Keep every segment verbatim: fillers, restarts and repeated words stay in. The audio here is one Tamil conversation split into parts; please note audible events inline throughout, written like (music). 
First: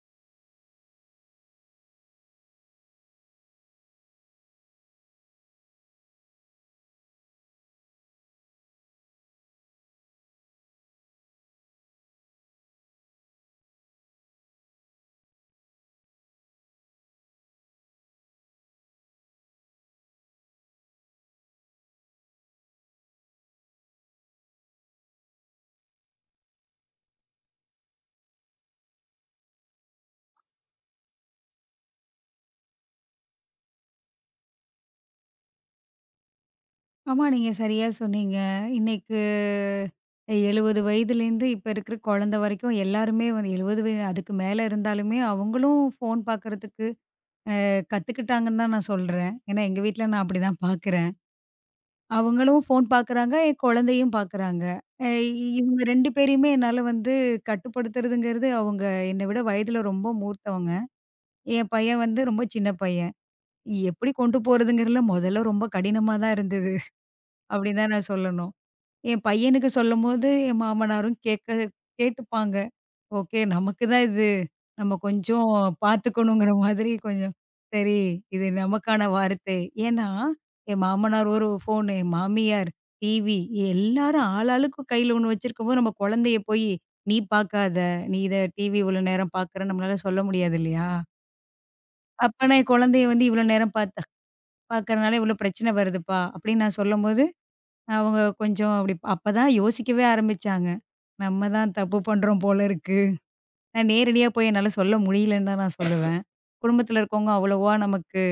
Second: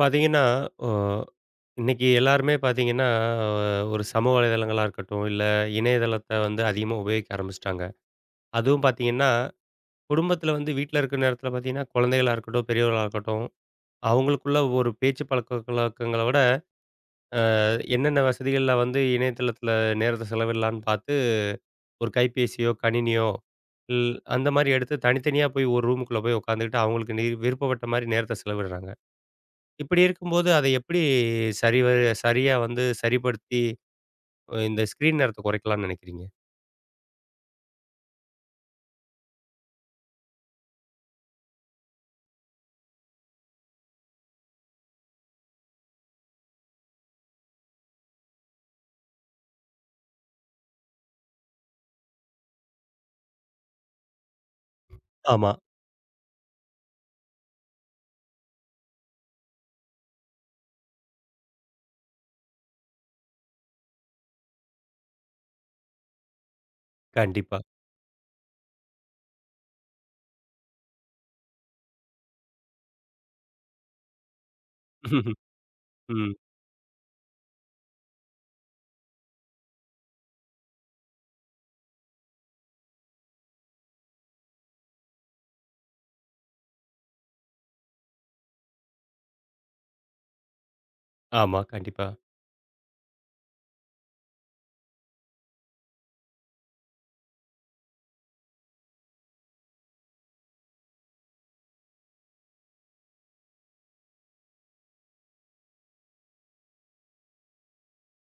பார்த்தீங்கன்னா, அ இன்னைக்கு எல்லாருமே பார்த்தீங்கன்னா, அஹ், ஒரு சமூக வலைதளங்களா இருக்கட்டும், இல்ல இணையதளத்த வந்து அதிகமா உபயோகிக்க ஆரம்பிச்சுட்டாங்க. அதுவும் பார்த்தீங்கன்னா, குடும்பத்தில வந்து வீட்ல இருக்கிற நேரத்தில பார்த்தீங்கன்னா, குழந்தைகளா இருக்கட்டும், பெரியவர்களா இருக்கட்டும், அவங்களுக்குள்ள ஒரு பேச்சு பழக்க வழக்கங்கள விட என்னென்ன வசதிகள்ல வந்து இணையதளத்தில நேரத்த செலவிடலான்னு பார்த்து, ஒரு கைபேசியோ, கணினியோ, இல் அந்த மாரி எடுத்து தனித்தனியா போய் ஒரு ரூமுக்குள்ள போய் உட்காந்துக்கிட்டு, அவங்களுக்கு நி விருப்பப்பட்ட மாரி நேரத்த செலவிடுறாங்க. இப்படி இருக்கும்போது, அதை எப்படி சரிவர சரியா வந்து சரிப்படுத்தி, அ இந்த ஸ்க்ரீன் நேரத்த குறைக்கலாம்னு நினைக்கிறீங்க? ஆமா, நீங்க சரியா சொன்னீங்க. இன்னைக்கு எழுபது வயதுலேருந்து இப்ப இருக்கிற குழந்தை வரைக்கும் எல்லாருமே வந்து எழுபது வய அதுக்கு மேல இருந்தாலுமே அவங்களும் ஃபோன் பார்க்கறதுக்கு கத்துக்கிட்டாங்கன்னு தான் நான் சொல்றேன். ஏன்னா எங்க வீட்ல நான் அப்படிதான் பார்க்குறேன். அவங்களும் ஃபோன் பார்க்குறாங்க, என் குழந்தையும் பார்க்குறாங்க. அ ஆமா, இவங்க ரெண்டு பேரையுமே என்னால வந்து கட்டுப்படுத்துறதுங்கிறது அவங்க என்னை விட வயதில ரொம்ப மூத்தவங்க. என் பையன் வந்து ரொம்ப சின்ன பையன். எப்படி கொண்டு போறதுங்கிறதுல முதல்ல ரொம்ப கடினமா தான் இருந்தது. கண்டிப்பா. அப்படின்னு தான் நான் சொல்லணும். என் பையனுக்கு சொல்லும்போது, என் மாமனாரும் கேட்க கேட்டுப்பாங்க. ஓகே, நமக்கு தான் இது. நம்ம (laughs) கொஞ்சம் ம். பார்த்துக்கணுங்கிற மாதிரி கொஞ்சம் சரி, இது நமக்கான வார்த்தை. ஏன்னா, என் மாமனார் ஒரு ஃபோனு, என் மாமியார் டிவி, எல்லாரும் ஆளாளுக்கு கையில ஒண்ணு வச்சிருக்கும்போது, நம்ம குழந்தைய போய் நீ பார்க்காத, நீ இத டிவி இவ்வளோ நேரம் பார்க்குறன்னு நம்மளால சொல்ல முடியாது இல்லையா? ஆமா, கண்டிப்பா. அப்ப நான் என் குழந்தைய வந்து இவ்வளோ நேரம் பார்த்த பார்க்கறனால இவ்வளோ பிரச்சனை வருதுப்பா, அப்படின்னு நான் சொல்லும்போது அவங்க கொஞ்சம் அப்படி அப்பதான் யோசிக்கவே ஆரம்பிச்சாங்க. நம்ம தான் தப்பு பண்றோம் போல இருக்கு. நான் நேரடியா போய் என்னால சொல்ல முடியலன்னு தான் நான் சொல்லுவேன். குடும்பத்தில இருக்கவங்க அவ்வளவா நமக்கு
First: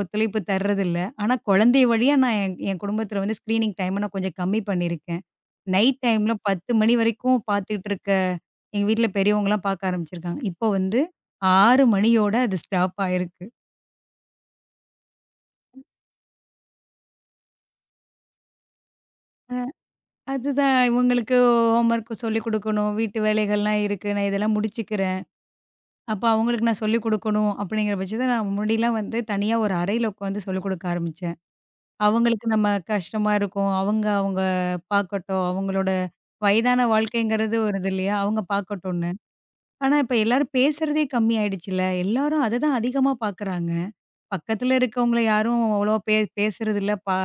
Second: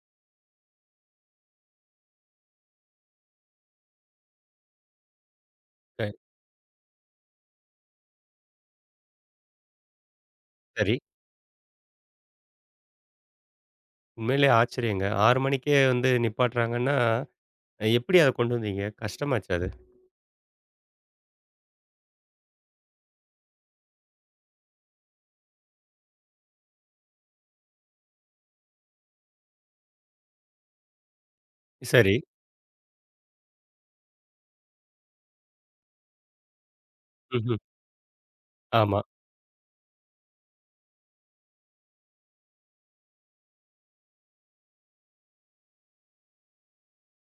ஒத்துழைப்பு தர்றதில்ல. ஆனா குழந்தை வழியா நான் என் என் குடும்பத்தில வந்து ஸ்க்ரீனிங் டைம நான் கொஞ்சம் கம்மி பண்ணியிருக்கேன். நைட் ச டைம்ல பத்து மணி வரைக்கும் பார்த்துட்டு இருக்க எங்க வீட்ல பெரியவங்கலாம் பார்க்க ஆரம்பிச்சிருக்காங்க. இப்போ சரி. வந்து ஆறு மணியோட அது ஸ்டாப் ஆயிருக்கு. உண்மையிலேயே ஆச்சரியங்க. ஆறு மணிக்கே வந்து நிப்பாட்டுறாங்கன்னா, அஹ் எப்படி அத கொண்டு வந்தீங்க? கஷ்டமாச்சா அ அது? அதுதான், இவங்களுக்கு ஹோம்வொர்க் சொல்லிக் குடுக்கணும். வீட்டு வேலைகள்லாம் இருக்கு. நான் இதெல்லாம் முடிச்சுக்கிறேன். அப்ப அவங்களுக்கு நான் சொல்லிக் குடுக்கணும் அப்படிங்கிற பட்சத்துல, நான் முன்னாடிலாம் வந்து தனியா ஒரு அறையில உட்காந்து சொல்லிக் குடுக்க ஆரம்பிச்சேன். சரி. அவங்களுக்கு நம்ம கஷ்டமா இருக்கும். அவங்க அவங்க பார்க்கட்டும். அவங்களோட வயதான வாழ்க்கைங்கிறது ம்ஹ்ம். ஒரு இது இல்லையா? அவங்க ஆமா, பார்க்கட்டும்ன்னு. ஆனா, இப்ப எல்லாரும் பேசுறதே கம்மி ஆயிடுச்சுல்ல. எல்லாரும் அததான் அதிகமா பார்க்குறாங்க. பக்கத்துல இருக்கவங்கள யாரும் அவ்வளவா பே பேசுறதில்ல. பா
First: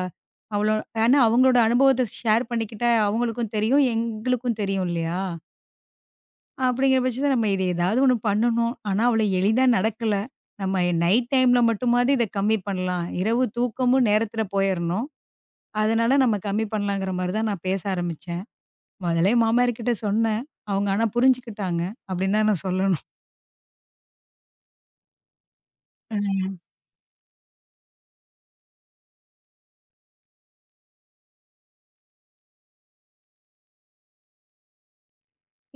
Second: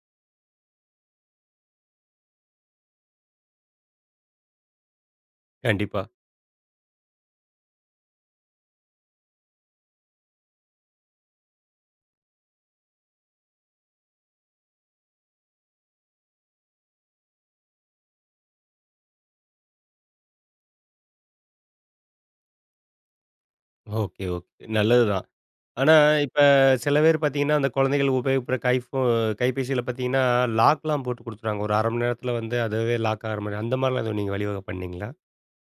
அவ்வளோ ஏன்னா அவங்களோட அனுபவத்த ஷேர் பண்ணிக்கிட்டா அவங்களுக்கும் தெரியும், எங்களுக்கும் தெரியும் இல்லையா? கண்டிப்பா. அப்படிங்கிற பட்சத்தில நம்ம இது ஏதாவது ஒண்ணு பண்ணணும். ஆனா, அவ்வளோ எளிதா நடக்கல. நம்ம நைட் டைம்ல மட்டுமாவது இத கம்மி பண்ணலாம். இரவு தூக்கமும் நேரத்தில போயிறணும். அதனால நம்ம கம்மி பண்ணலாங்கிற மாரி தான் நான் பேச ஆரம்பிச்சேன். முதலே மாமியார்கிட்ட சொன்னேன். அவங்க ஆனா புரிஞ்சுக்கிட்டாங்க. அப்படின்னு தான் நான் சொல்லணும். Okay, okay. நல்லதுதான். ஆனா, இப்ப ம். சில பேர் பார்த்தீங்கன்னா, அந்த குழந்தைகள் உபயோகிக்கிற கைஃபோ கைபேசியில பார்த்தீங்கன்னா, லாக்லாம் போட்டு குடுத்துருவாங்க. ஒரு அரை மணி நேரத்தில வந்து அதுவே லாக் ஆகுற மாரி, அந்த மாரிலாம் எதுவும் நீங்க வழிவகை பண்ணீங்களா?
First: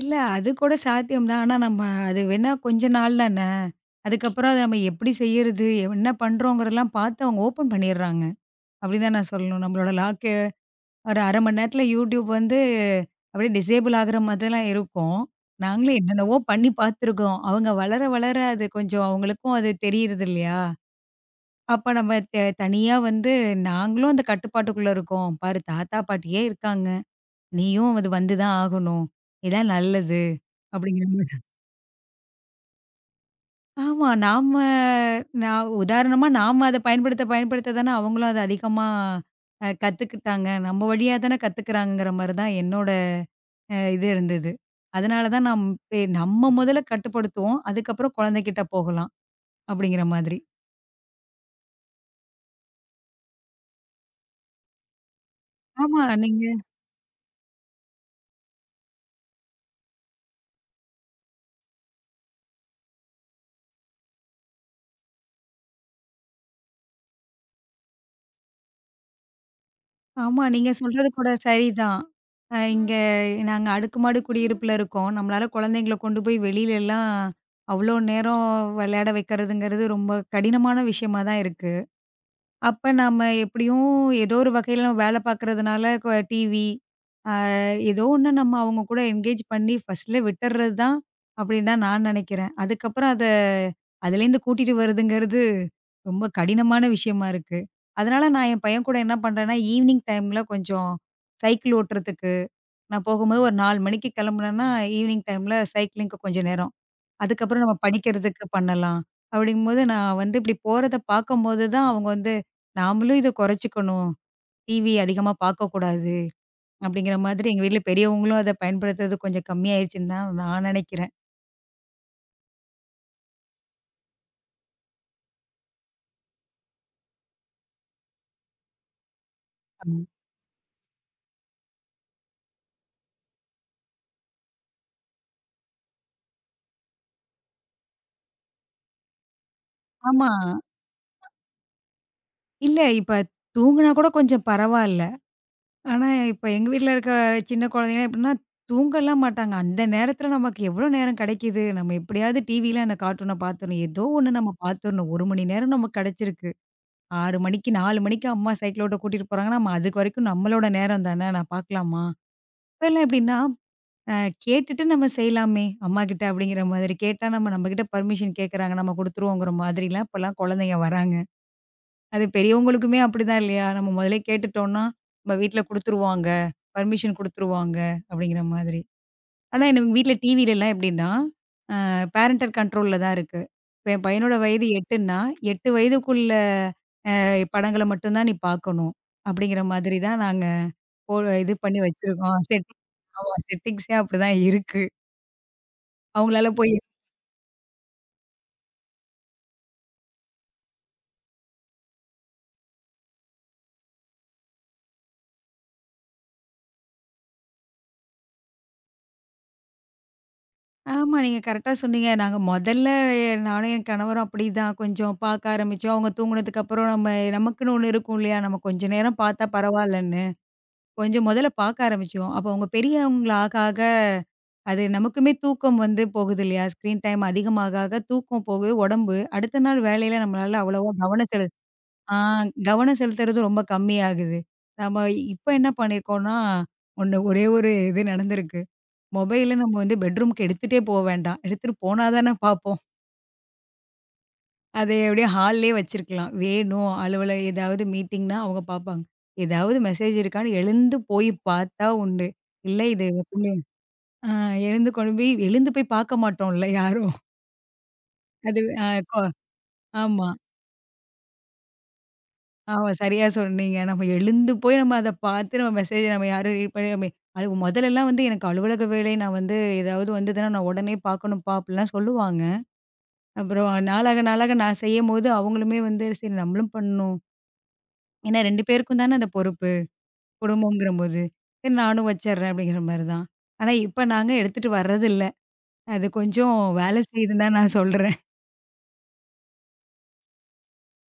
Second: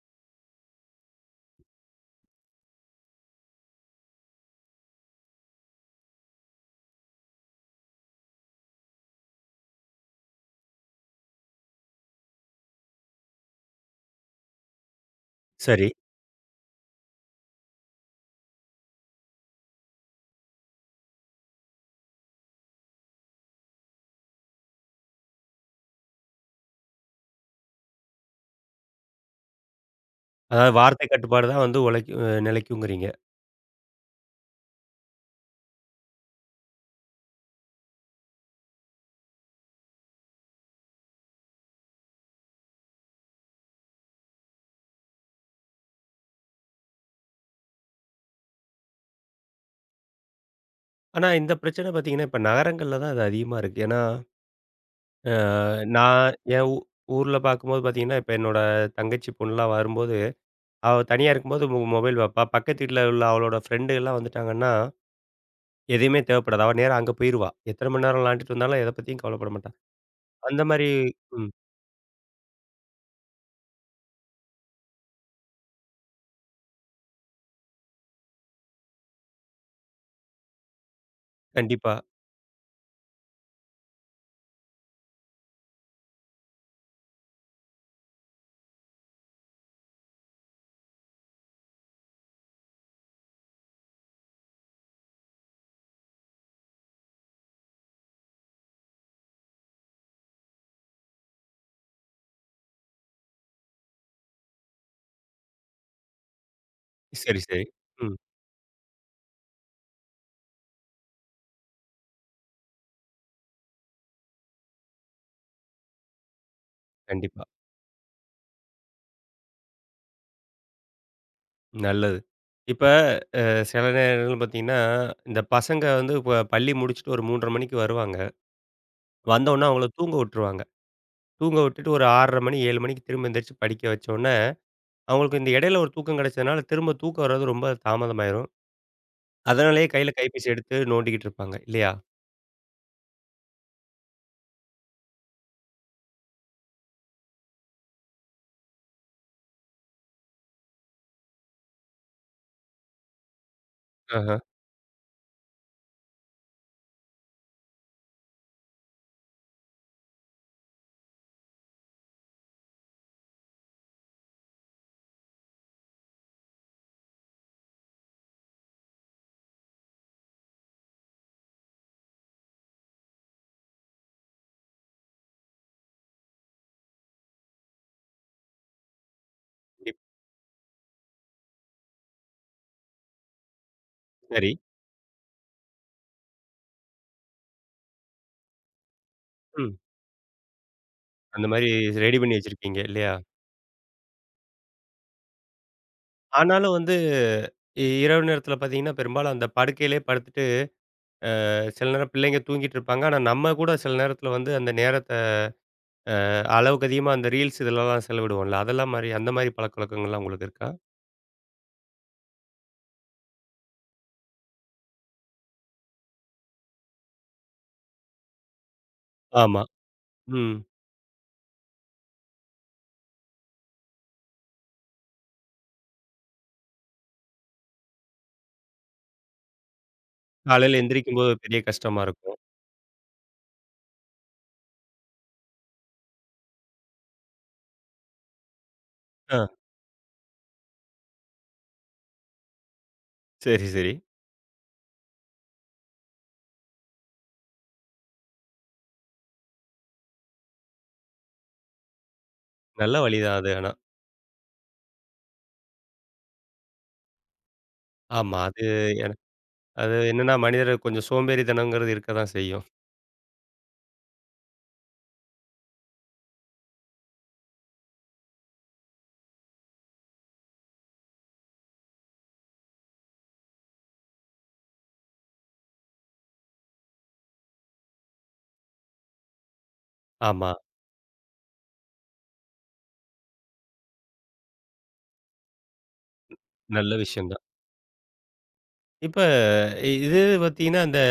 இல்ல அது கூட சாத்தியம் தான். ஆனா நம்ம அது வேணா கொஞ்ச நாள் தானே. அதுக்கப்புறம் அத நம்ம எப்படி செய்யறது? என்ன பண்றோங்கிறதெல்லாம் பார்த்து அவங்க ஓப்பன் பண்ணிடுறாங்க. அப்படி தான் நான் சொல்லணும். நம்மளோட லாக் ஒரு அரை மணி நேரத்துல யூடியூப் வந்து அப்படியே டிசேபிள் ஆகுற மாதிரிலாம் இருக்கும். சரி. நாங்களே என்னென்னவோ பண்ணி பார்த்துருக்கோம். அவங்க வளர, வளர அது கொஞ்சம் அவங்களுக்கும் அது தெரியறது இல்லையா? அப்ப நம்ம த தனியா வந்து நாங்களும் அந்த கட்டுப்பாட்டுக்குள்ள இருக்கோம். பாரு, தாத்தா, பாட்டியே இருக்காங்க. நீயும் அது வந்து தான் ஆகணும். இதான் நல்லது. அதாவது அப்படிங்கிற வார்த்தை மாரி. கட்டுப்பாடு தான் வந்து உழைக்கு அ நிலைக்குங்கிறீங்க. ஆமா. நாம நான் உதாரணமா நாம அத பயன்படுத்த, பயன்படுத்த தானே அவங்களும் அத அதிகமா அ கத்துக்கிட்டாங்க. நம்ம வழியா தானே கத்துக்கிறாங்கங்கிற மாரி தான் என்னோட அ இது இருந்தது. அதனால தான் நம் பே நம்ம முதல்ல கட்டுப்படுத்துவோம். அதுக்கப்புறம் குழந்தைகிட்ட போகலாம் அப்படிங்கிற மாதிரி. ஆனா இந்த பிரச்சனை பார்த்தீங்கன்னா, இப்ப நகரங்கள்ல தான் அது அதிகமா இருக்கு. ஏன்னா, அ ஆமா, நான் நீங்க என் ஊ ஊர்ல பார்க்கும்போது பார்த்தீங்கன்னா, இப்ப என்னோட தங்கச்சி பொண்லாம் வரும்போது, அவ தனியா இருக்கும்போது மொ மொபைல் பார்ப்பா. பக்கத்து வீட்ல உள்ள அவளோட ஃப்ரெண்டுகள்லாம் வந்துட்டாங்கன்னா, எதையுமே தேவைப்படாது. அவ நேரா அங்க போயிருவா. எத்தனை மணி நேரம் விளாண்டுட்டு இருந்தாலும் எத பத்தியும் கவலைப்பட மாட்டா. ஆமா, அந்த நீங்க மாரி சொல்றது கூட ம். சரிதான். அ இங்க நாங்க அடுக்குமாடி குடியிருப்புல இருக்கோம். நம்மளால குழந்தைங்கள கொண்டு போய் வெளியிலலாம் அவ்வளோ நேரம் விளையாட வைக்கிறதுங்கிறது ரொம்ப கடினமான விஷயமா தான் இருக்கு. கண்டிப்பா. அப்ப நாம எப்படியும் ஏதோ ஒரு வகையில நம்ம வேலை பார்க்கறதுனால கொ டிவி, அ ஏதோ ஒண்ணு நம்ம அவங்க கூட என்கேஜ் பண்ணி ஃபர்ஸ்ட்ல விட்டுறது தான் அப்படின்னு தான் நான் நினைக்கிறேன். அதுக்கப்புறம் அத அதுலேருந்து கூட்டிட்டு வருதுங்கிறது ரொம்ப கடினமான விஷயமா இருக்கு. அதனால நான் என் பையன் கூட என்ன பண்றேன்னா, ஈவினிங் டைம்ல கொஞ்சம் சைக்கிள் ஓட்டுறதுக்கு நான் போகும்போது ஒரு நாலு மணிக்கு கிளம்புனேன்னா, ஈவினிங் டைம்ல சைக்கிளிங்க்கு கொஞ்சம் நேரம். சரி, அதுக்கப்புறம் சரி. நம்ம ம். படிக்கிறதுக்கு பண்ணலாம். அப்படிங்கும்போது நான் வந்து இப்படி போறத பார்க்கும்போது தான் அவங்க வந்து, நாமளும் இத குறைச்சுக்கணும். டிவி அதிகமா பார்க்கக்கூடாது. அப்படிங்கிற கண்டிப்பா. மாதிரி எங்க வீட்ல பெரியவங்களும் அத பயன்படுத்துறது கொஞ்சம் கம்மியாயிருச்சுன்னு தான் நான் நினைக்கிறேன். நல்லது. இப்ப அ சில நேரங்கள்ல பார்த்தீங்கன்னா, இந்த பசங்க வந்து இப்ப பள்ளி முடிச்சுட்டு ஒரு மூன்றரை மணிக்கு வருவாங்க. வந்தவுனே அவங்கள ஆமா. தூங்க விட்டுருவாங்க. தூங்க விட்டுட்டு ஒரு ஆறரை மணி, ஏழு மணிக்கு திரும்ப எந்திரிச்சு படிக்க வச்சோனே, அவங்களுக்கு இந்த இடையில ஒரு தூக்கம் கிடைச்சதுனால, திரும்ப தூக்கம் வர்றது ரொம்ப தாமதமாயிரும். அதனாலேயே கையில ஆமா. கைபேசி எடுத்து நோண்டிக்கிட்டு இருப்பாங்க. இல்லையா? இல்ல இப்ப தூங்குனா கூட கொஞ்சம் பரவால்ல. ஆனா இப்ப எங்க வீட்ல இருக்க சின்ன குழந்தைங்க எப்படின்னா, தூங்கலாம் மாட்டாங்க. அந்த நேரத்துல நமக்கு எவ்வளோ நேரம் கிடைக்குது? நம்ம எப்படியாவது டிவில அந்த கார்ட்டூன பார்த்துரணும். ஏதோ ஒண்ணு ஆஹ. நம்ம பார்த்துரணும். ஒரு மணி நேரம் நமக்கு கிடைச்சிருக்கு. ஆறு மணிக்கு நாலு மணிக்கு அம்மா சைக்கிள் ஓட்ட கூட்டிட்டு போறாங்கன்னா, நம்ம அதுக்கு வரைக்கும் நம்மளோட நேரம் தான. நான் பார்க்கலாமா? இப்பலாம் எப்படின்னா, அ கேட்டுட்டு நம்ம செய்யலாமே அம்மாகிட்ட அப்படிங்கிற மாதிரி. கேட்டா நம்ம நம்மகிட்ட பெர்மிஷன் கேட்கறாங்க, நம்ம குடுத்துருவோங்கிற மாதிரிலாம் இப்பலாம் குழந்தைங்க வராங்க. அது பெரியவங்களுக்குமே அப்படிதான் இல்லையா? நம்ம முதலே கேட்டுட்டோம்னா, நம்ம வீட்ல குடுத்துருவாங்க, பெர்மிஷன் குடுத்துருவாங்க அப்படிங்கிற மாதிரி. ஆனா எனக்கு இப் வீட்ல டிவிலலாம் எப்படின்னா, அ பேரண்டல் கண்ட்ரோல்ல தான் இருக்கு. இப்ப என் பையனோட சரி. வயது 8ன்னா, எட்டு வயதுக்குள்ள படங்கள மட்டும் தான் நீ பார்க்கணும். அப்படிங்கிற ம். மாதிரி தான் நாங்க போ அந்த இது மாரி பண்ணி ரெடி வச்சிருக்கோம். பண்ணி வச்சிருக்கீங்க செட்டிங். இல்லையா? ஆமா, செட்டிங்ஸே அப்படிதான் இருக்கு. அவங்களால போய் ஆனாலும் வந்து இ இரவு நேரத்தில பார்த்தீங்கன்னா, பெரும்பாலும் அந்த படுக்கையிலேயே படுத்துட்டு சில நேரம் பிள்ளைங்க தூங்கிட்டு இருப்பாங்க. ஆனா, நம்ம கூட சில நேரத்தில வந்து அந்த நேரத்த அளவுக்கு அதிகமா அந்த ரீல்ஸ் இதுலலாம் செலவிடுவோம்ல. அதெல்லாம் மாரி அந்த மாரி பழக்கவழக்கங்கள்லாம் உங்களுக்கு இருக்கா? ஆமா, நீங்க கரெக்ட்டா சொன்னீங்க. நாங்க மொதல்ல நானும் என் கணவரும் அப்படிதான் கொஞ்சம் பார்க்க ஆரம்பிச்சோம். அவங்க தூங்குனதுக்கு அப்புறம் நம்ம நமக்குன்னு ஒண்ணு இருக்கும் இல்லையா? நம்ம கொஞ்ச நேரம் பார்த்தா ஆமா. பரவாயில்லன்னு, ம். கொஞ்சம் மொதல்ல பார்க்க ஆரம்பிச்சோம். அப்போ அவங்க பெரியவங்களா ஆக ஆக அது நமக்குமே தூக்கம் வந்து போகுது இல்லையா? ஸ்க்ரீன் டைம் அதிகமாக ஆக தூக்கம் போகுது உடம்பு. அடுத்த நாள் வேலையில நம்மளால காலையில அவ்வளவா கவனம் எந்திரிக்கும்போது செலு பெரிய கஷ்டமா ஆ இருக்கும். கவனம் செலுத்துறது ரொம்ப கம்மியாகுது. நம்ம இப்ப என்ன பண்ணியிருக்கோம்னா, ஒண்ணு ஒரே ஒரு இது நடந்திருக்கு. ஆ. மொபைல நம்ம வந்து பெட்ரூம்க்கு எடுத்துட்டே போ வேண்டாம். எடுத்துட்டு போனா தானே பார்ப்போம். சரி, சரி. அதை அப்படியே ஹால்லயே வச்சிருக்கலாம். வேணும் அலுவல ஏதாவது மீட்டிங்னா அவங்க பார்ப்பாங்க. ஏதாவது மெசேஜ் இருக்கான்னு எழுந்து போய் பார்த்தா உண்டு. இல்ல நல்ல இது வழி தான் அது வந்து, ஆனா. ஆ எழுந்து கொண்டு போய் எழுந்து போய் பார்க்க மாட்டோம்ல யாரும். ஆமா. அது அது ஆ என கொ அது ஆமா. என்னன்னா மனிதர் கொஞ்சம் சோம்பேறித்தனங்கிறது இருக்க தான் செய்யும். ஆமா. சரியா சொன்னீங்க. நம்ம எழுந்து போய் நம்ம அத பார்த்து நம்ம மெசேஜ் நம்ம யாரும் ரீட் பண்ணி நம்ம அது முதல்லலாம் வந்து எனக்கு அலுவலக வேலை நான் வந்து ஏதாவது வந்ததுன்னா நான் உடனே பார்க்கணும்ப்பா! அப்பிடிலாம் சொல்லுவாங்க. அப்புறம் நாளாக, நாளாக நான் செய்யும்போது அவங்களுமே வந்து சரி நம்மளும் பண்ணணும். ஏன்னா ரெண்டு பேருக்கும் தானே அந்த பொறுப்பு. ஆமா. குடும்பம்ங்கிறபோது. சரி, நானும் வச்சிர்றேன் அப்பிடிங்கிறமாரி தான். ஆனா, இப்ப நாங்க எடுத்துட்டு வர்றதில்ல. அது கொஞ்சம் நல்ல வேலை விஷயம் செய்யுதுன்னு தான். தான் நான் சொல்றேன். இப்ப இ- இது பார்த்தீங்கன்னா, இந்த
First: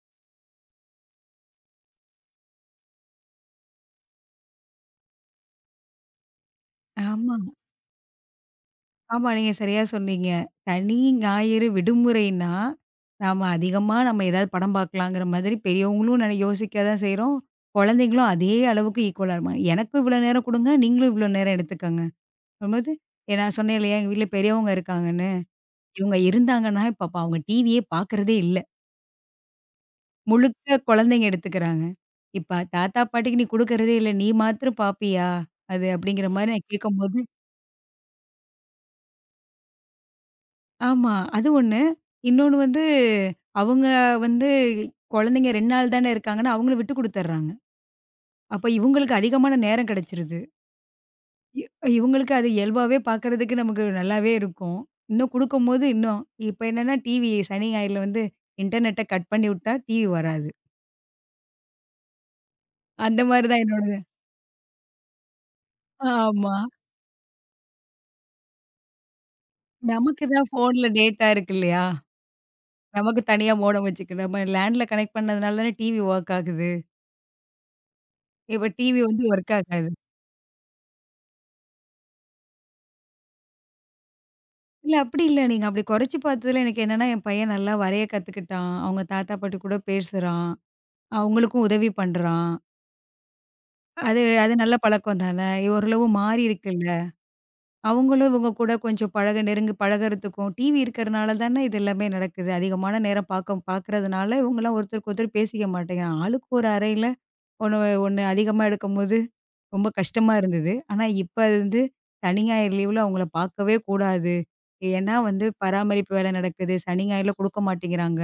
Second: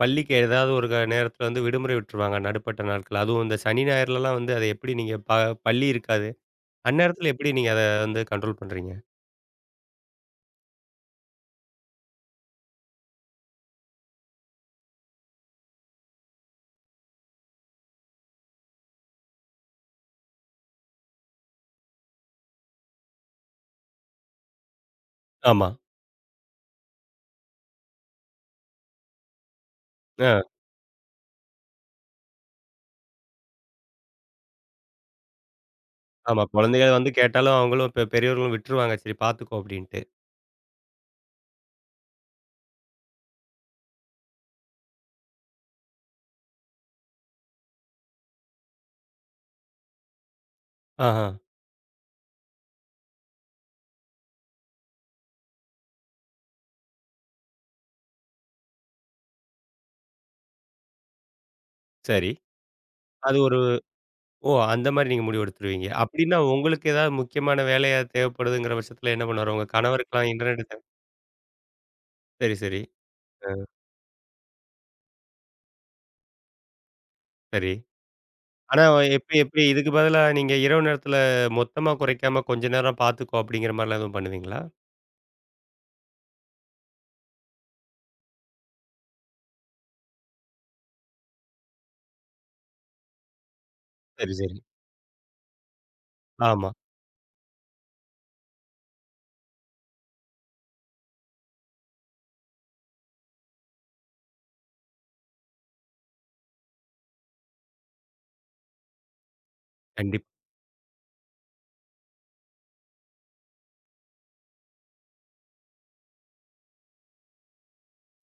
பள்ளிக்கு ஏதாவது ஒரு க நேரத்தில வந்து விடுமுறை விட்டுருவாங்க. நடுப்பட்ட நாட்கள். அதுவும் இந்த சனி, ஞாயிறுலலாம் வந்து அத எப்படி நீங்க ப பள்ளி இருக்காது. அந்நேரத்தில ஆமா. எப்படி நீங்க அத வந்து கண்ட்ரோல் பண்றீங்க? ஆமா. நீங்க சரியா சொன்னீங்க. சனி, ஞாயிறு விடுமுறைன்னா, நாம அதிகமா நம்ம ஏதாவது படம் பார்க்கலாங்கிற மாதிரி பெரியவங்களும் நென யோசிக்க தான் செய்றோம். குழந்தைங்களும் அதே அளவுக்கு ஈக்குவலா இருப்பாங்க. "எனக்கும் இவ்வளோ நேரம் குடுங்க, நீங்களும் இவ்வளோ நேரம் எடுத்துக்கங்க." அப்பம்போது ஏ நான் சொன்னேன் இல்லையா, எங்க வீட்ல பெரியவங்க இருக்காங்கன்னு. ஆமா. இவங்க இருந்தாங்கன்னா, இப்ப அப்ப அவங்க டிவியே பார்க்கறதே இல்ல. ஆ. முழுக்க குழந்தைங்க எடுத்துக்கிறாங்க. இப்ப தாத்தா, பாட்டிக்கு நீ குடுக்கறதே இல்ல. நீ மாத்திரம் பார்ப்பியா? அது அப்படிங்கிற ஆமா. மாரி நான் குழந்தைகள் வந்து கேட்கும்போது கேட்டாலும் அவங்களும் பெ பெரியவர்களும் விட்டுருவாங்க. சரி பார்த்துக்கோ அப்படின்ட்டு. ஆமா. அது ஒண்ணு. இன்னொன்னு வந்து, அவங்க வந்து குழந்தைங்க ரெண்டு நாள் தானே இருக்காங்கன்னா, அவங்கள விட்டு குடுத்துர்றாங்க. அப்ப இவங்களுக்கு அதிகமான நேரம் கிடைச்சிருது. ஆஹா. இ இவங்களுக்கு அது இயல்பாவே பார்க்கறதுக்கு நமக்கு நல்லாவே இருக்கும். இன்னும் குடுக்கும்போது இன்னும். இப்ப என்னன்னா டிவி சனி, ஞாயிறுல வந்து இன்டர்நெட்ட கட் பண்ணி விட்டா டிவி வராது. சரி. அந்த அது மாரி ஒரு தான் என்னோடது. ஓ! அந்த மாரி நீங்க முடிவெடுத்துருவீங்க. அப்டின்னா ஆமா. உங்களுக்கு ஏதாவது முக்கியமான வேலையா தேவைப்படுதுங்கிற பட்சத்தில என்ன பண்ணுவாரு? உங்க நமக்கு கணவருக்குலாம் தான் இன்டர்நெட் தேவ ஃபோன்ல டேட்டா இருக்கு இல்லையா? சரி, சரி. நமக்கு தனியா அ மோடம் வச்சுக்கணும். நம்ம லேண்ட்ல கனெக்ட் பண்ணதுனால தானே டிவி ஒர்க் ஆகுது. சரி. இப்ப ஆனா டிவி வந்து எப்டி ஒர்க் எப்டி ஆகாது. இதுக்கு பதிலா நீங்க இரவு நேரத்தில மொத்தமா குறைக்காம கொஞ்ச நேரம் பார்த்துக்கோ அப்டிங்கிற மாரிலாம் எதுவும் பண்ணுவீங்களா? இல்ல அப்படி இல்ல. நீங்க அப்படி குறைச்சு பார்த்ததுல எனக்கு என்னன்னா, என் பையன் நல்லா வரைய கத்துக்கிட்டான். அவங்க தாத்தா, பாட்டி கூட பேசுறான். அவங்களுக்கும் உதவி பண்றான். அது சரி, அது சரி. நல்ல பழக்கம் தானே! ஓரளவு மாறி ஆமா. இருக்குல்ல. அவங்களும் இவங்க கூட கொஞ்சம் பழக நெருங்கி பழகுறதுக்கும், டிவி இருக்கிறனால தானே இது எல்லாமே நடக்குது. அதிகமான நேரம் பாக்க பாக்குறதுனால இவங்கலாம் ஒருத்தருக்கு ஒருத்தர் பேசிக்க மாட்டேங்கிறாங்க. ஆளுக்கு ஒரு அறையில ஒண்ணு ஒண்ணு அதிகமா எடுக்கும்போது, ரொம்ப கண்டிப்பா. கஷ்டமா இருந்தது. ஆனா, இப்ப அது வந்து சனி, ஞாயிறு லீவுல அவங்கள பார்க்கவே கூடாது. ஏன்னா வந்து பராமரிப்பு வேலை நடக்குது. சனி, ஞாயிறுல குடுக்க மாட்டேங்கிறாங்க.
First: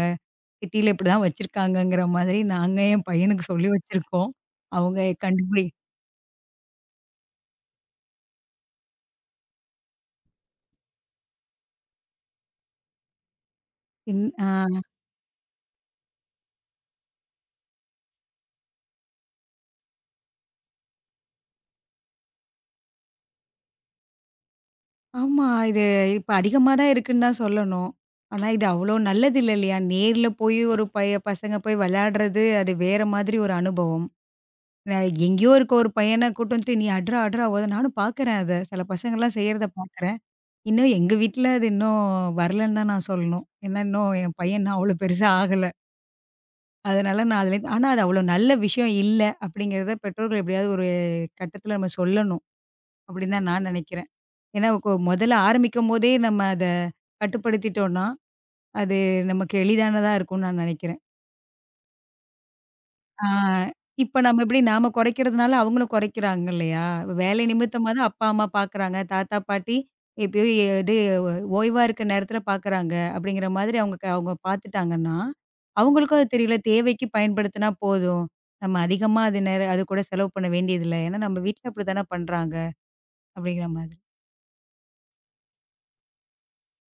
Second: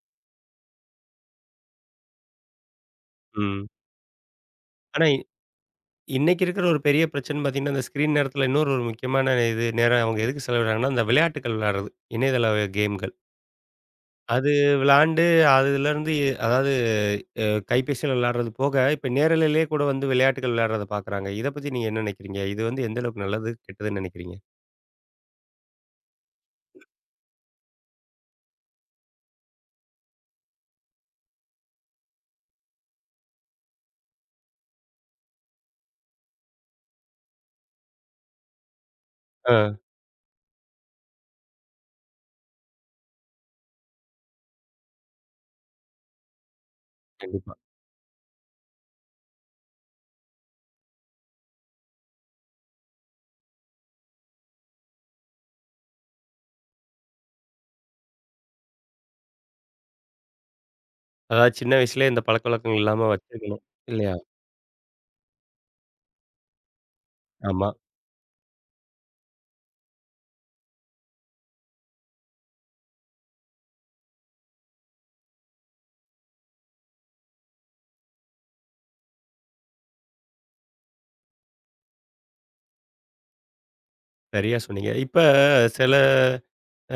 சிட்டில இப்படிதான் வச்சிருக்காங்கங்கிற மாதிரி நாங்க என் பையனுக்கு ம். சொல்லி வச்சிருக்கோம். அவங்க ஆனா இ- கண்டுபிடி இன்னைக்கு இருக்கிற ஒரு பெரிய பிரச்சனை பார்த்தீங்கன்னா, அந்த ஸ்க்ரீன் நேரத்தில இன்னொரு ஒரு முக்கியமான இது நேரம் அவங்க எதுக்கு செலவிடுறாங்கன்னா, அந்த விளையாட்டுகள் விளையாடுறது. இணையதள கேம்கள். இன் ஆ அது விளாண்டு, அதுலருந்து அதாவது அ கைபேசியில விளையாடுறது போக, இப்ப நேரலையிலேயே கூட வந்து விளையாட்டுகள் விளையாடுறத பார்க்குறாங்க. இத பத்தி நீங்க என்ன நினைக்கிறீங்க? இது வந்து எந்த அளவுக்கு நல்லது, கெட்டதுன்னு நினைக்கிறீங்க? ஆமா. இது இப்ப அதிகமா தான் இருக்குன்னு தான் சொல்லணும். ஆனா, இது அவ்வளோ நல்லது இல்ல இல்லையா? நேர்ல போய் ஒரு பய பசங்க போய் விளையாடுறது, அது வேற மாதிரி ஒரு அனுபவம். நான் எங்கேயோ இருக்க ஒரு பையன கூட்டு வந்துட்டு, "நீ அட்றா, அட்றா ஓத" நானும் பார்க்குறேன் அத. சில பசங்கள்லாம் ஆ செய்யறத பார்க்குறேன். இன்னும் எங்க வீட்ல அது இன்னும் வரலன்னு தான் நான் சொல்லணும். ஏன்னா, இன்னும் என் பையன் இன்னும் அவ்வளோ பெருசா ஆகல. அதனால நான் கண்டிப்பா. அதுலேருந்து ஆனா அது அவ்வளோ நல்ல விஷயம் இல்ல, அப்படிங்கிறத பெற்றோர்கள் எப்படியாவது ஒரு கட்டத்தில நம்ம சொல்லணும். அப்படின்னு தான் நான் நினைக்கிறேன். ஏன்னா, கொ முதல்ல ஆரம்பிக்கும்போதே நம்ம அத கட்டுப்படுத்திட்டோம்னா, அது நமக்கு எளிதானதா இருக்கும்னு நான் நினைக்கிறேன். அதாவது சின்ன வயசுலயே இந்த பழக்கவழக்கங்கள் இல்லாம ஆ. வச்சுருக்கணும். இல்லையா? இப்ப நம்ம எப்படி நாம குறைக்கிறதுனால அவங்களும் குறைக்கிறாங்க இல்லையா? வேலை ஆமா. நிமித்தமா தான் அப்பா, அம்மா பார்க்குறாங்க. தாத்தா, பாட்டி எப்பயோ எ- இது ஓ- ஓய்வா இருக்க நேரத்தில பார்க்குறாங்க. அப்படிங்கிற மாதிரி அவங்க க அவங்க பார்த்துட்டாங்கன்னா, அவங்களுக்கும் அது தெரியல. தேவைக்கு பயன்படுத்தினா போதும். நம்ம அதிகமா அது நேர அது கூட செலவு பண்ண வேண்டியதில்ல. ஏன்னா நம்ம வீட்ல அப்படித்தானே பண்றாங்க அப்படிங்கிற மாதிரி. சரியா சொன்னீங்க. இப்ப சில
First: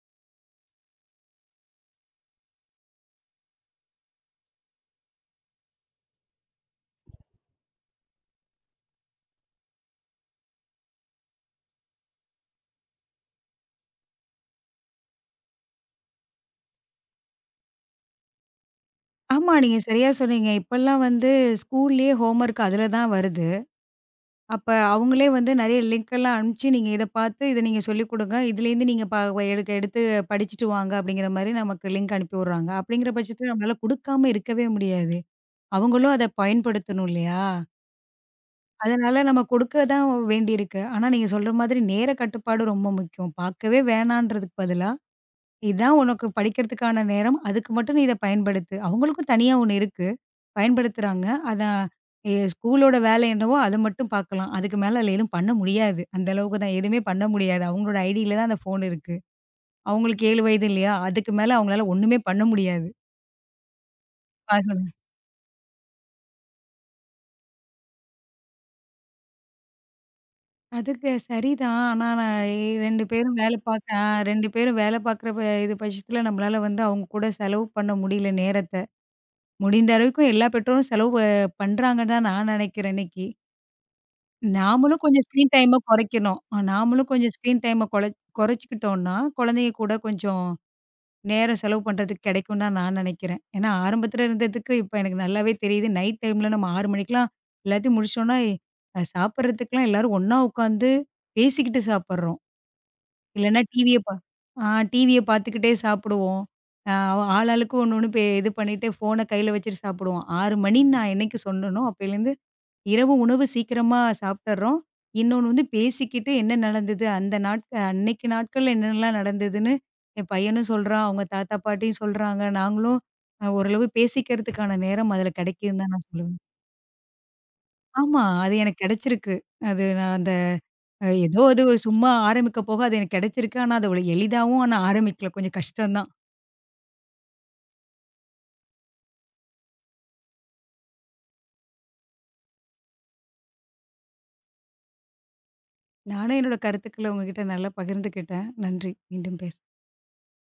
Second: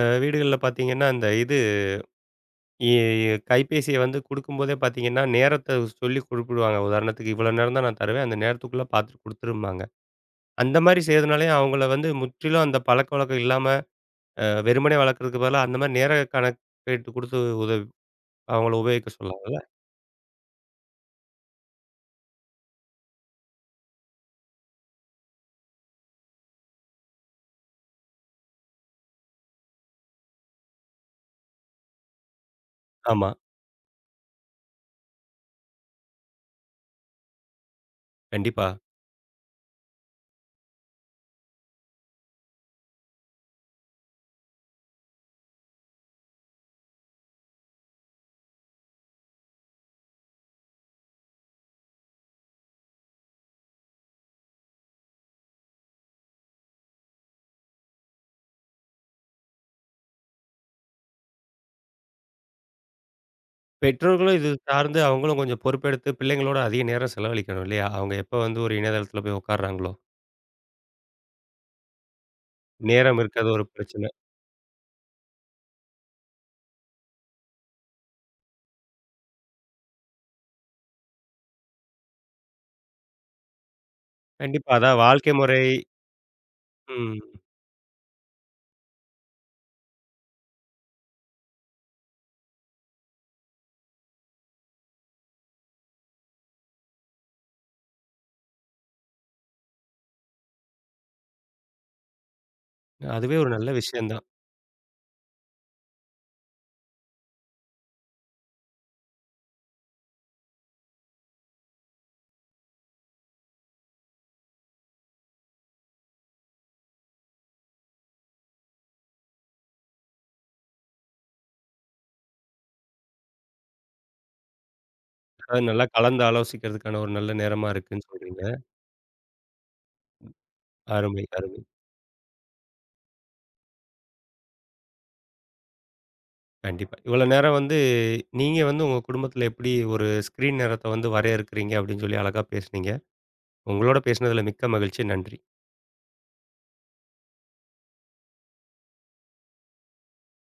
அ வீடுகள்ல பார்த்தீங்கன்னா, அந்த இது இ கைபேசிய வந்து குடுக்கும்போதே பார்த்தீங்கன்னா, நேரத்த சொல்லி குறிப்பிடுவாங்க. உதாரணத்துக்கு இவ்வளோ நேரம் தான் நான் தருவேன். அந்த நேரத்துக்குள்ள பார்த்துட்டு குடுத்துரும்பாங்க. அந்த மாரி செய்றதுனாலயே அவங்கள வந்து முற்றிலும் அந்த பழக்கவழக்கம் இல்லாம அ வெறுமனே வளர்க்கறதுக்கு பதிலா, அந்த மாரி நேர கணக்கெடுத்து குடுத்து உதவி அவங்கள உபயோகிக்க ஆமா. சொல்லலாம்ல? நீங்க சரியா சொன்னீங்க. இப்பல்லாம் வந்து ஸ்கூல்லயே ஹோம்வொர்க் அதில தான் வருது. அப்ப அவங்களே வந்து நெறைய லிங்க் எல்லாம் அனுப்பிச்சு, நீங்க இத பார்த்து இத நீங்க சொல்லிக் குடுங்க. இதுலேருந்து நீங்க ப எடுக்க எடுத்து படிச்சுட்டு வாங்க அப்படிங்கிற மாரி நமக்கு லிங்க் அனுப்பி விடுறாங்க. அப்படிங்கிற ஆமா, பட்சத்துல நம்மளால குடுக்காம இருக்கவே முடியாது. அவங்களும் அத பயன்படுத்தணும் இல்லையா? கண்டிப்பா. அதனால நம்ம கொடுக்க தான் வேண்டியிருக்கு. ஆனா நீங்க சொல்ற மாதிரி நேர கட்டுப்பாடு ரொம்ப முக்கியம். பார்க்கவே வேணான்றதுக்கு பதிலா இதான் உனக்கு படிக்கிறதுக்கான நேரம். அதுக்கு மட்டும் நீ இத பயன்படுத்து. அவங்களுக்கும் தனியா ஒண்ணு இருக்கு. பயன்படுத்துறாங்க. அதான் எ ஸ்கூலோட வேலை என்னவோ அத மட்டும் பார்க்கலாம். அதுக்கு மேல அதுல எதுவும் பண்ண முடியாது. அந்த அளவுக்கு தான் எதுவுமே பண்ண முடியாது. அவங்களோட ஐடியில தான் அந்த ஃபோன் இருக்கு. அவங்களுக்கு ஏழு வயது இல்லையா? அதுக்கு மேல அவங்களால ஒண்ணுமே பண்ண முடியாது. பெற்றோர்களும் இது பாஸ்வேர்டு சார்ந்து அவங்களும் கொஞ்சம் பொறுப்பெடுத்து பிள்ளைங்களோட அதிக நேரம் செலவழிக்கணும் இல்லையா? அவங்க எப்ப வந்து ஒரு இணையதளத்தில போய் உட்கார்றாங்களோ, அதுக்கு சரிதான். ஆனா நான் எ 2 நேரம் பேரும் இருக்காது வேலை ஒரு பார்க்க ஆ பிரச்சனை. ரெண்டு பேரும் வேலை பார்க்குற ப இது பட்சத்தில நம்மளால வந்து அவங்க கூட செலவு பண்ண முடியல நேரத்த. முடிந்த அளவுக்கு எல்லா பெற்றோரும் செலவு பண்றாங்கன்னு தான் நான் நினைக்கிறேன் இன்னைக்கு. கண்டிப்பா. நாமளும் அதான் கொஞ்சம் வாழ்க்கை ஸ்க்ரீன் முறை டைம குறைக்கணும். அஹ் நாமளும் கொஞ்சம் ம். ஸ்க்ரீன் டைம கொழ குறைச்சுக்கிட்டோம்னா, குழந்தைங்க கூட கொஞ்சம் நேரம் செலவு பண்றதுக்கு கிடைக்கும்னு தான் நான் நினைக்கிறேன். ஏன்னா ஆரம்பத்துல இருந்ததுக்கு இப்ப எனக்கு நல்லாவே தெரியுது. நைட் டைம்ல நம்ம ஆறு மணிக்கெல்லாம் எல்லாத்தையும் முடிச்சோம்னா, அ சாப்பிடுறதுக்கெல்லாம் எல்லாரும் ஒண்ணா உட்காந்து பேசிக்கிட்டு சாப்பிடுறோம். அதுவே ஒரு இல்லன்னா நல்ல டிவிய விஷயம் பா தான். ஆ டிவிய பார்த்துக்கிட்டே சாப்பிடுவோம். அ ஆளாளுக்கு ஒண்ணு ஒண்ணு பே இது பண்ணிட்டு ஃபோன கையில வச்சுட்டு சாப்பிடுவோம். ஆறு மணின்னு நான் என்னைக்கு சொன்னேனோ, அப்பயிலேருந்து இரவு உணவு சீக்கிரமா சாப்பிட்டுர்றோம். இன்னொன்னு வந்து பேசிக்கிட்டு என்ன நடந்தது? அந்த நாட்க அன்னைக்கு நாட்கள்ல என்னென்னலாம் நடந்ததுன்னு என் பையனும் சொல்றான். அவங்க தாத்தா, பாட்டியும் சொல்றாங்க. நாங்களும் அ ஓரளவு பேசிக்கிறதுக்கான நேரம் அதுல அதாவது கிடைக்குதுன்னு நல்லா தான் நான் கலந்து சொல்லுவேன். ஆலோசிக்கிறதுக்கான ஒரு நல்ல நேரமா இருக்குன்னு ஆமா. சொல்றீங்க. அது எனக்கு கிடைச்சிருக்கு. அது நான் அந்த அஹ், அருமை, ஏதோ அது அருமை. ஒரு சும்மா ஆரம்பிக்க போக அது எனக்கு கிடைச்சிருக்கு. ஆனா, அது அவ்ளோ எளிதாவும் ஆனா ஆரம்பிக்கல. கொஞ்சம் கஷ்டம் தான். கண்டிப்பா. இவ்வளோ நேரம் வந்து நீங்க வந்து உங்க குடும்பத்தில எப்படி ஒரு ஸ்க்ரீன் நேரத்த வந்து வரையறுக்கிறீங்க அப்படின்னு சொல்லி அழகா பேசுனீங்க. உங்களோட பேசினதில மிக்க மகிழ்ச்சி. நன்றி. நானும் என்னோட கருத்துக்கள உங்ககிட்ட நல்லா பகிர்ந்துக்கிட்டேன். நன்றி. மீண்டும் பேசலாம்.